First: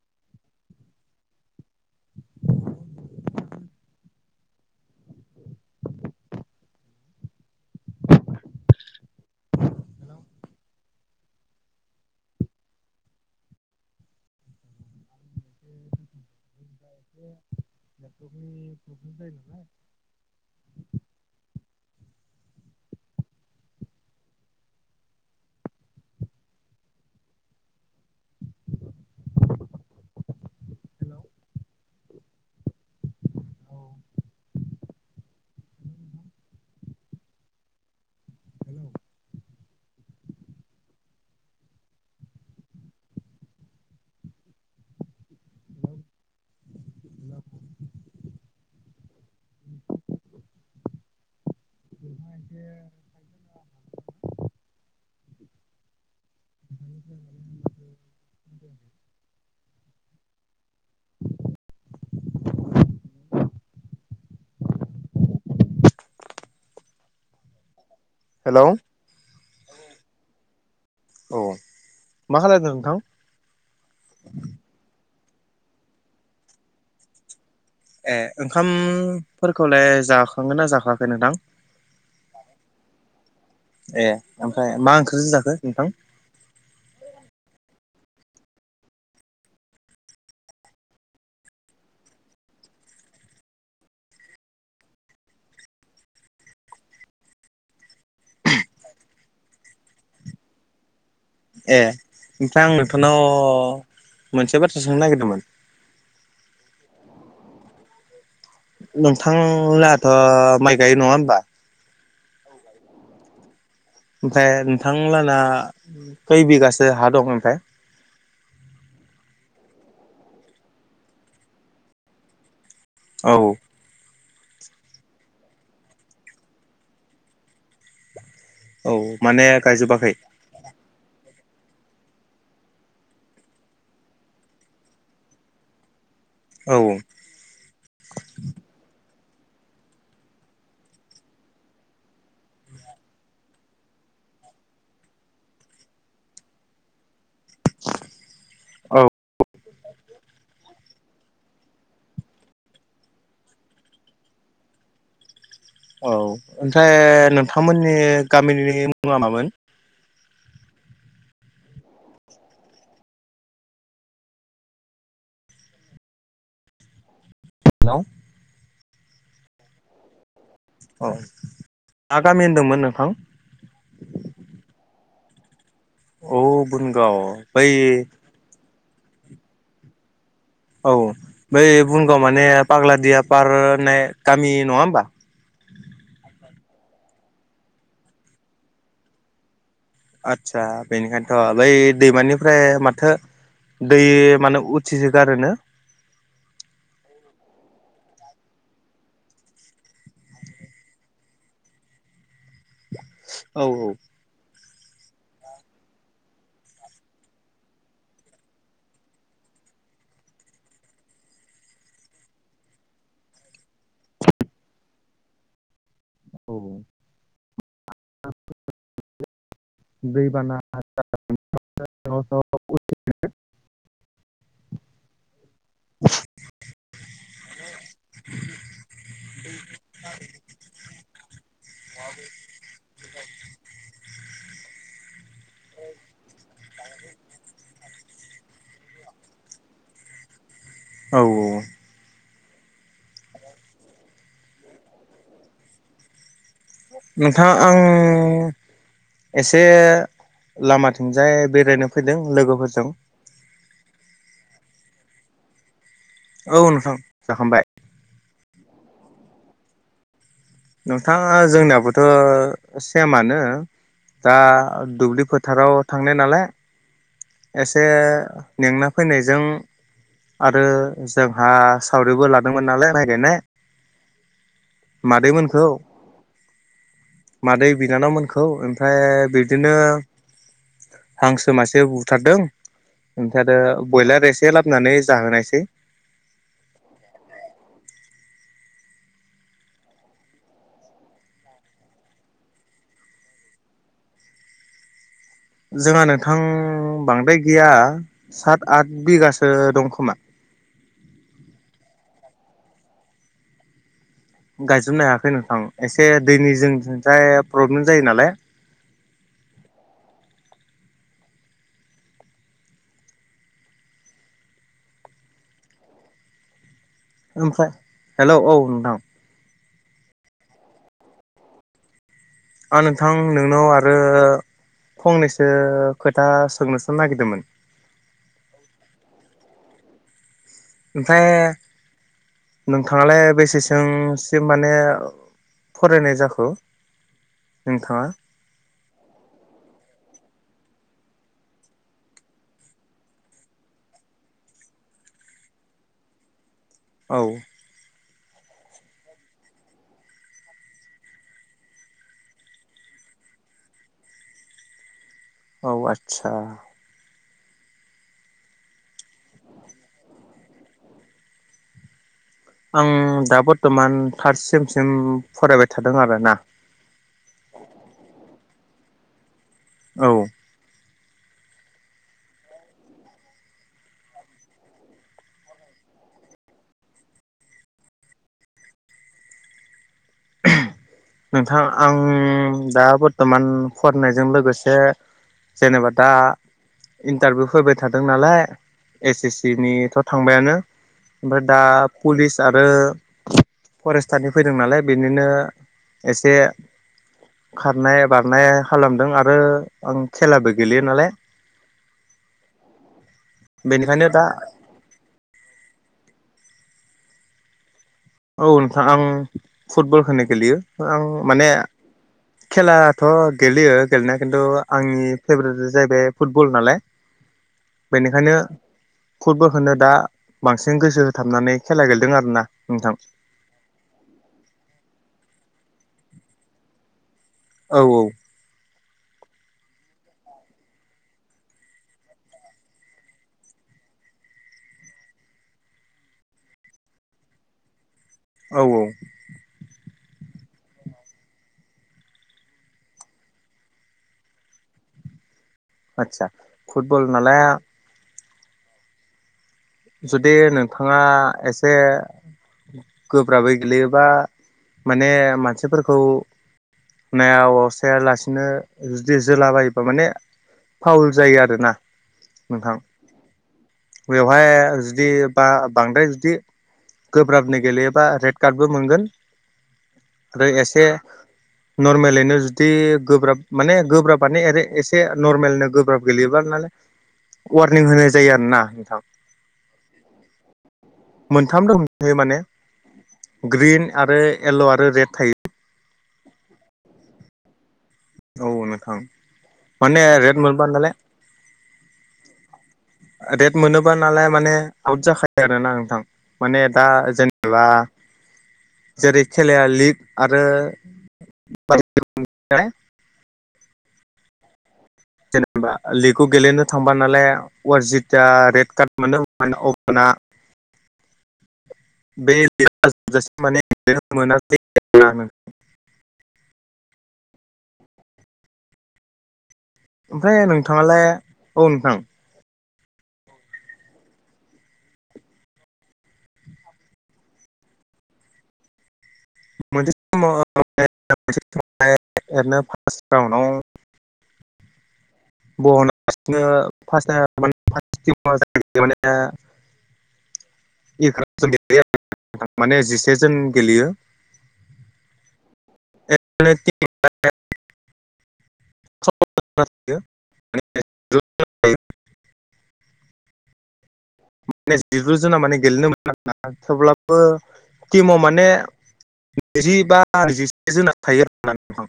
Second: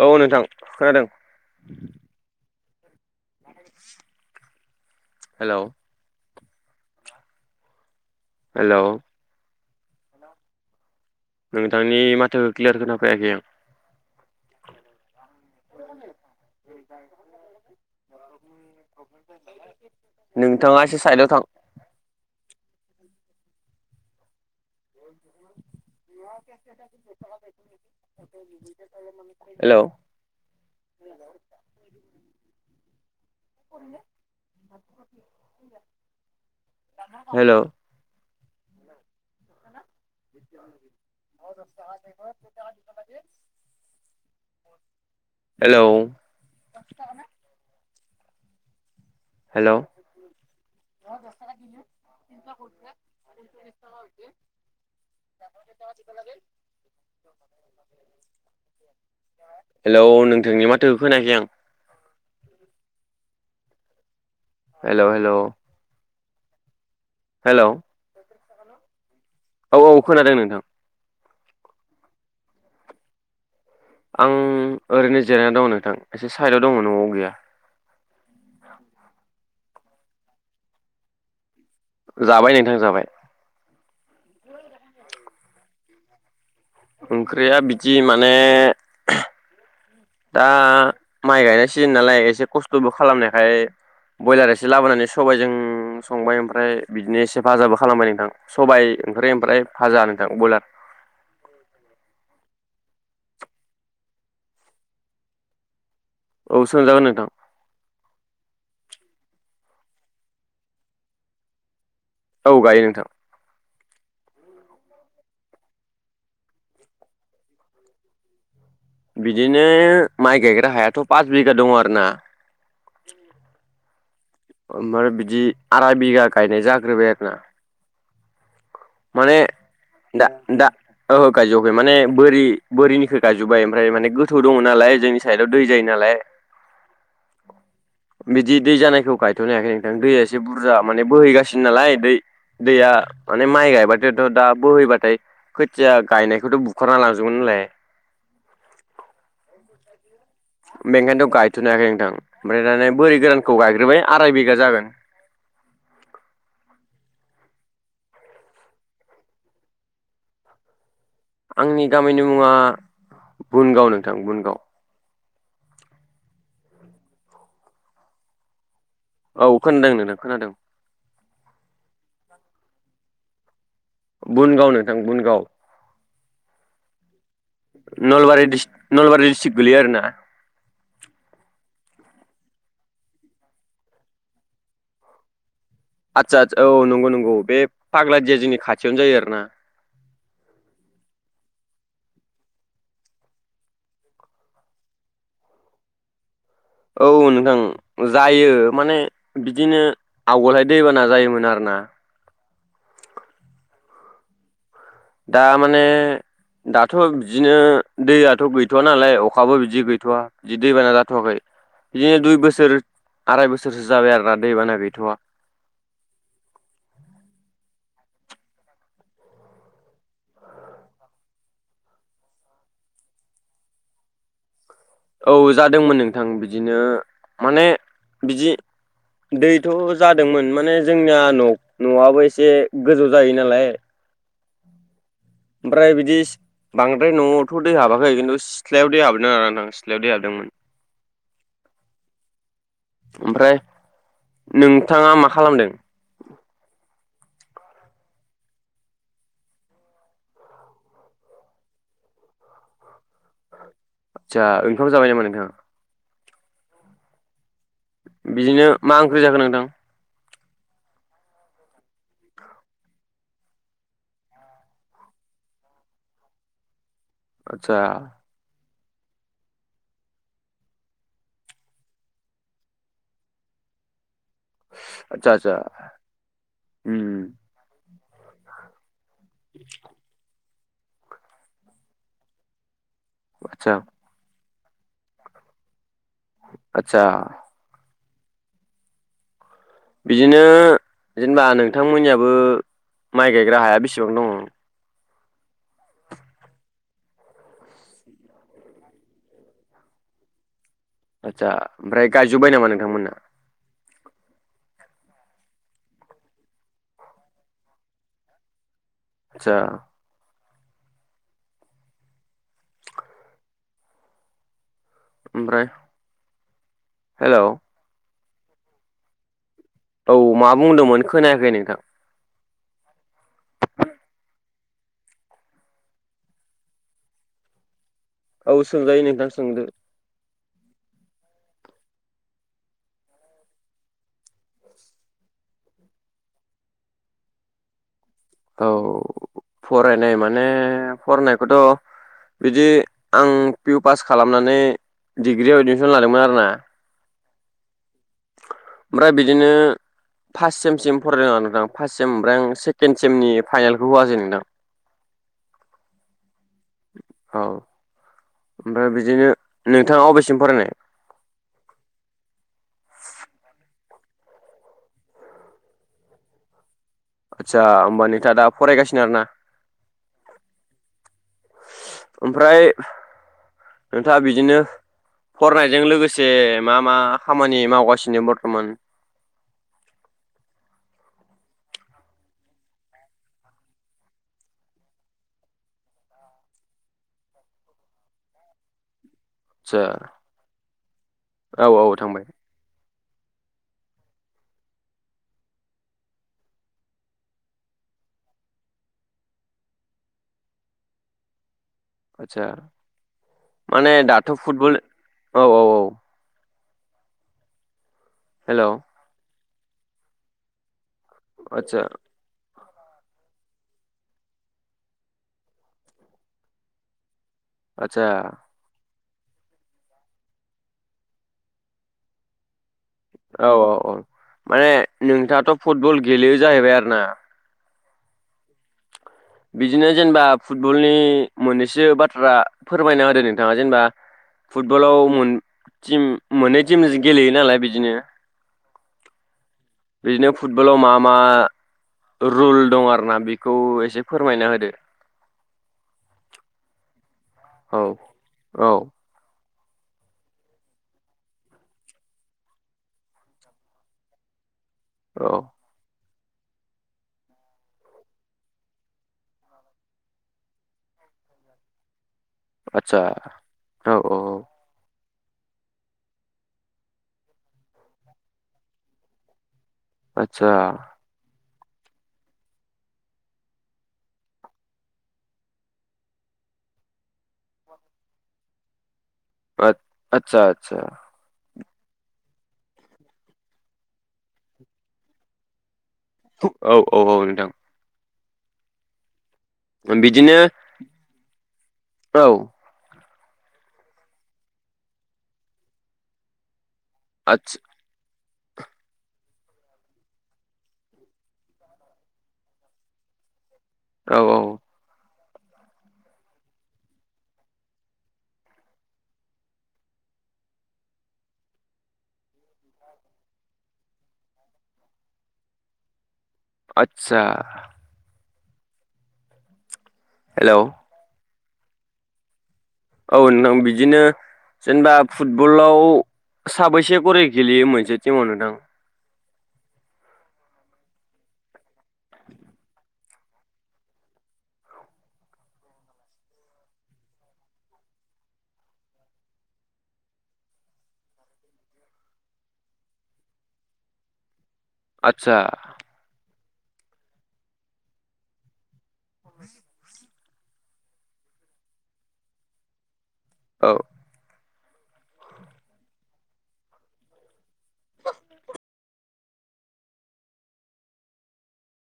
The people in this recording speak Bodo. औ नोंथां खोनादों [inaudible] [unintelligible] हेलौ हेलौ नोंथांनि माथोखौ क्लियार खोना फैयाखै आं [unintelligible] [inaudible] [inaudible] [unintelligible] नोंथाङा एसे साइदआव थां [inaudible] [unintelligible] [inaudible] हेलौ [inaudible] हेलौ औ [unintelligible] [inaudible] [unintelligible] hello hello [inaudible] [unintelligible] [inaudible] [unintelligible] hello hello hello [unintelligible] [inaudible] [unintelligible] [inaudible] hello नोंथांनि माथो खोनाखै आं हेलौ हेलौ हेलौ हेलौ औ औ खोनादों नोंथां औ मा खालामदों नोंथां? आं ओरैनो जिरायना दङ नोंथां एसे साइदआव दङ न'आव गैया ए ओंखामफोरखौलाय जाखांगोन ना जाखाखै नोंथां? जाबाय नोंथां जाबाय ए ओमफ्राय मा ओंख्रि जो जाखो नोंथां ओंख्रिया बिदि माने दा माइ गायनाय सिजोन नालाय एसे खस्थ'बो खालामनायखाय ब्रयलार एसे लाबोनानै सबाइजों संबाय ओमफ्राय बिदिनोसेफाजाबो खालामबाय नोंथां सबायाइ बेनिफ्राय ओमफ्राय फाजा नोंथां ब्रयलार [inaudible] ए ओमफ्राय आं नोंथांनाव मोनसे बाथ्राो सोंनो नागिरदोंमोन औ सोंजागोन नोंथां नोंथांनाथ' माइ गायो नङा हबा औ गायो नोंथां ओमफफ्राय नोंथांलाना खै बिगासो हा दं ओमफाय बिदिनो माइ गायग्रा हायाथ' पास बिगा दङ आर ना औ ओमफ्राय बिदि आराय बिघा गायनाय जाग्रोबाय आरोना औ माने गायजोबाखै दा दा गायजखों माने बोरि बोरिनिखौ गायजोबबाय ओमफ्राय माने गोथौ दङ नालाय जोंनि साइदआव दै जायो नालाय औ बिदि दै जानोा ख खााय [unintelligible] नोंथां दैया एसे बुरजा माने बोहैगासिनो नालाय दै दैया म माइ गायबाथायथ दा बोहैबाथाय खोथिया गायनायखौथ' बुखारना लां जुनलाय औ बेंखायनोथ' गायथ'नो हायाखै नोंथां ओमफ्राय दाने बोरै गोरानखौ गायग्रोबाय आराय बिघा जागोन [inaudible] औ ओमफ्राय नोंथांमोननि गामिनि मुङा मामोन? आंनि गामिनि मुङा बुनगाव नोंथां बुनगाव [unintelligible] औ खोनादों नों खोनादों मा गामि होनदोंमोन नोंथां? बुनगाव नोंथां बुनगाव औ बुनगाव बै नलबारि नलबारि डिस्ट्रिक गोलैयो आरोना? औ बै बुनगाव माने पाग्लादिया पार होननाय गामि नङा होमबा? आदसा आदसा औ नंगौ नंगौ बे फाग्लादिया जोंनि खाथियावनो जायो आरोना। आदसा बेनिखायनोथ' बै दैमानिफ्राय माथो दै माने उथिसो गारोनो? औ नोंथां जायो माने बिदिनो आवगोलहाय दैबाना जायोमोन आरोना। ओं औ औ। दा माने दाथ' बिदिनो दैयाथ' गैथ'व नालाय अखाबो बिदि गैथ'वा बिदि दैबाना जाथ'वाखै। बिदिनो दुइ बोसोर आराय बोसोरसो जाबाय आरोना दैबाना गैथ'वा। औ औ। आ [unintelligible] दैबाना [unintelligible] [inaudible] औ जादोंमोन नोंथां बिदिनो माने बिदि दैथ' जादोंमोन माने जोंनिया न' न'आबो एसे गोजौ जायो नालाय। [unintelligible] ओमफ्राय बिदि बांद्राय न'आवथ' दै हाबाखै खिन्थु सिथ्लायाव दै हाबदों आरां सिथ्लायाव दै हाबदों। औ औ। ओमफ्राय नोंथाङा मा खालामदों? नोंथां आं एसे लामाथिंजाय बेरायनो फैदों लोगोफोरजों। आदसा ओंखाम जाबाय नामा नोंथाङा? औ नोंथां जाखांबाय। बिदिनो मा ओंख्रि जाखो नोंथां? नोंथाङा जोंनियाबोथ' सेमानो। दा दुब्लि फोथाराव थांनाय नालाय आदसा एसे मेंना फैनायजों आरो जोंहा सावरिबो लादोंमोन नालाय रायलायनाय। आदसा आदसा मादैमोनखौ उम मादै बिनानावमोनखौ ओमफ्राय बिदिनो हांसो मासे मासे बुथारदों ओमफ्राय आरो आदसा ब्रयलार एसे लाबोनानै जाहोनायसै। आतसा बिदिनो जेनेबा नोंथांमोननियाबो माइ गायग्रा हाया बेसेबां दङ? जोंहा नोंथां बांद्राय गैया सात आथ बिगासो दं खोमा। आदसा ओमफ्राय गायजोब्बाय नामा नोंथांमोनहा? गायजोबनो हायाखै नोंथां एसे दैनि जोंनिथिंजाय प्रब्लेम जायो नालाय। आतसा। ओमफ्राय? हेलौ ओमफ्राय हेल' औ नोंथां। औ मा बुंदोंमोन खोनायाखै नोंथां? औ नोंथां नोंनाव आरो फंनैसो खोथा सोंनोसो नागिरदोंमोन। औ सोंजायो नोंथां सोंदो। ओमफ्राय नोंथाङालाय बेसेसोसिम माने फरायनाय जाखो नोंथाङा? औ फरायनाय माने फरायनायखौथ' बिदि आं पि इउ पास खालामनानै डिग्रियाव एडमिसन लादोंमोन आरोना। औ। ओमफ्राय बिदिनो। फार्स्ट सेमसिम फरायदों आं नोंथां फार्स्ट सेम ओमफ्राय आं सेकेण्ड सेमनि फाइनेलखौ होआसै नोंथां। औ आतसा। औ। ओमफ्राय बिदिनो नोंथाङा अबेसिम फरायनाय। आं दा बर्थमान थार्ड सेमसिम फरायबाय थादों आरो ना। आदसा होमबा नोंथाङा दा फरायगासिनो आरोना। औ। ओमफ्राय नोंथाङा बिदिनो। फरायनायजों लोगोसे मा मा खामानि मावगासिनो बरत'मान। [inaudible] नोंथां आं दा बर्तमान फरायनायजों लोगोसे जेनेबा दा इन्टारभिउ फैबाय थादों नालाय। एस एस सि आदसा निथ' थांबायानो ओमफ्राय दा औ औ थांबाय पुलिस आरो फरेस्टारनि फैदों नालाय बेनिनो एसे खारनाय बारनाय खालामदों आरो आं खेलाबो गेलेयो नालाय। आतसा माने बेनिखायनो दा दाथ' फुटबल औ औ औ। औ हेल' नोंथां आं फुटबलखोनो गेलेयो आं माने आदसा खेलाथ' गेलेयो गेलेनाया खिन्थु आंनि फेभरेटा जाहैबाय फुटबल नालाय। आदसा बेनिखायनो फुटबलखौनो दा बांसिन गोसो होथाबनानै खेला गेलेदों आरो ना। औ औ औ माने नोंथाङाथ' फुटबल गेलेयो जाहैबाय आरोना। औ औ। बिदिनो जेनेबा फुटबलनि मोननैसो बाथ्रा फोरमायना होदो नोंथाङा जेनेबा फुटबलाव मोन टिम मोननै टिमजों गेलेयो नालाय बिदिनो औ औ। बिदिनो फुटबलाव मा मा रुल दं आरो ना बेखौ एसे फोरमायना होदो। आतसा फुटबल नालाय औ औ। जुदि नोंथाङा एसे गोब्राबै गेलेयोबा माने औ मानसिफोरखौ नाया हसायालासिनो जुदि जोलाबायोबा माने फाउल जायो आरोना नोंथां आतसा औ औ बेवावहाय जुदि बा बांद्राय जुदि गोब्राबनो गेलेयोबा रेड कार्डबो मोनगोन। आरो आतसा एसे नर्मेलैनो जुदि गोब्राब माने गोब्राबानो एसे नर्मेलनो गोब्राब गेलेयोबा नालाय वारनिं होनाय जायो आरो ना नोंथां। आ आतसा आतसा मोनथाम दंयो माने ग्रिन आरो येल्ल' आरो रेड थायो। औ औ औ नोंथां। औ नोंथां माने रेद बिदिनो मोनबा नालाय। औ रेट मोनोबा नालाय माने आउट जाखायो आरोना नोंथां माने दा जेनेबा आतसा जेरै खेलाया लिग आरो औ औ। जेनेबा लिगखौ गेलेनो थांबा नालाय अरजितआ रेड कार्ड मोनो अब्लाना [unintelligible] [inaudible] बे लजासेम माने मोनासै [unintelligible] [inaudible] आतसा। ओमफ्राय हेलौ नोंथाङालाय औ नोंथां। औ नोंथां बिदिनो जेनेबा फुटबलाव साबैसे खरि गेलेयो मोनसे टिमाव नोंथां? मोनसे समाव [unintelligible] बना लासिनो फास माने [unintelligible] ए गेले [unintelligible] माने जिसे जोन गेलेयो आतसा। [unintelligible] [unintelligible] औ। माने [unintelligible] गेलेनो मोनो आरोना थेवब्लाबो टिमाव माने नैजि बा नैजिसे जोनानै थायो आरोना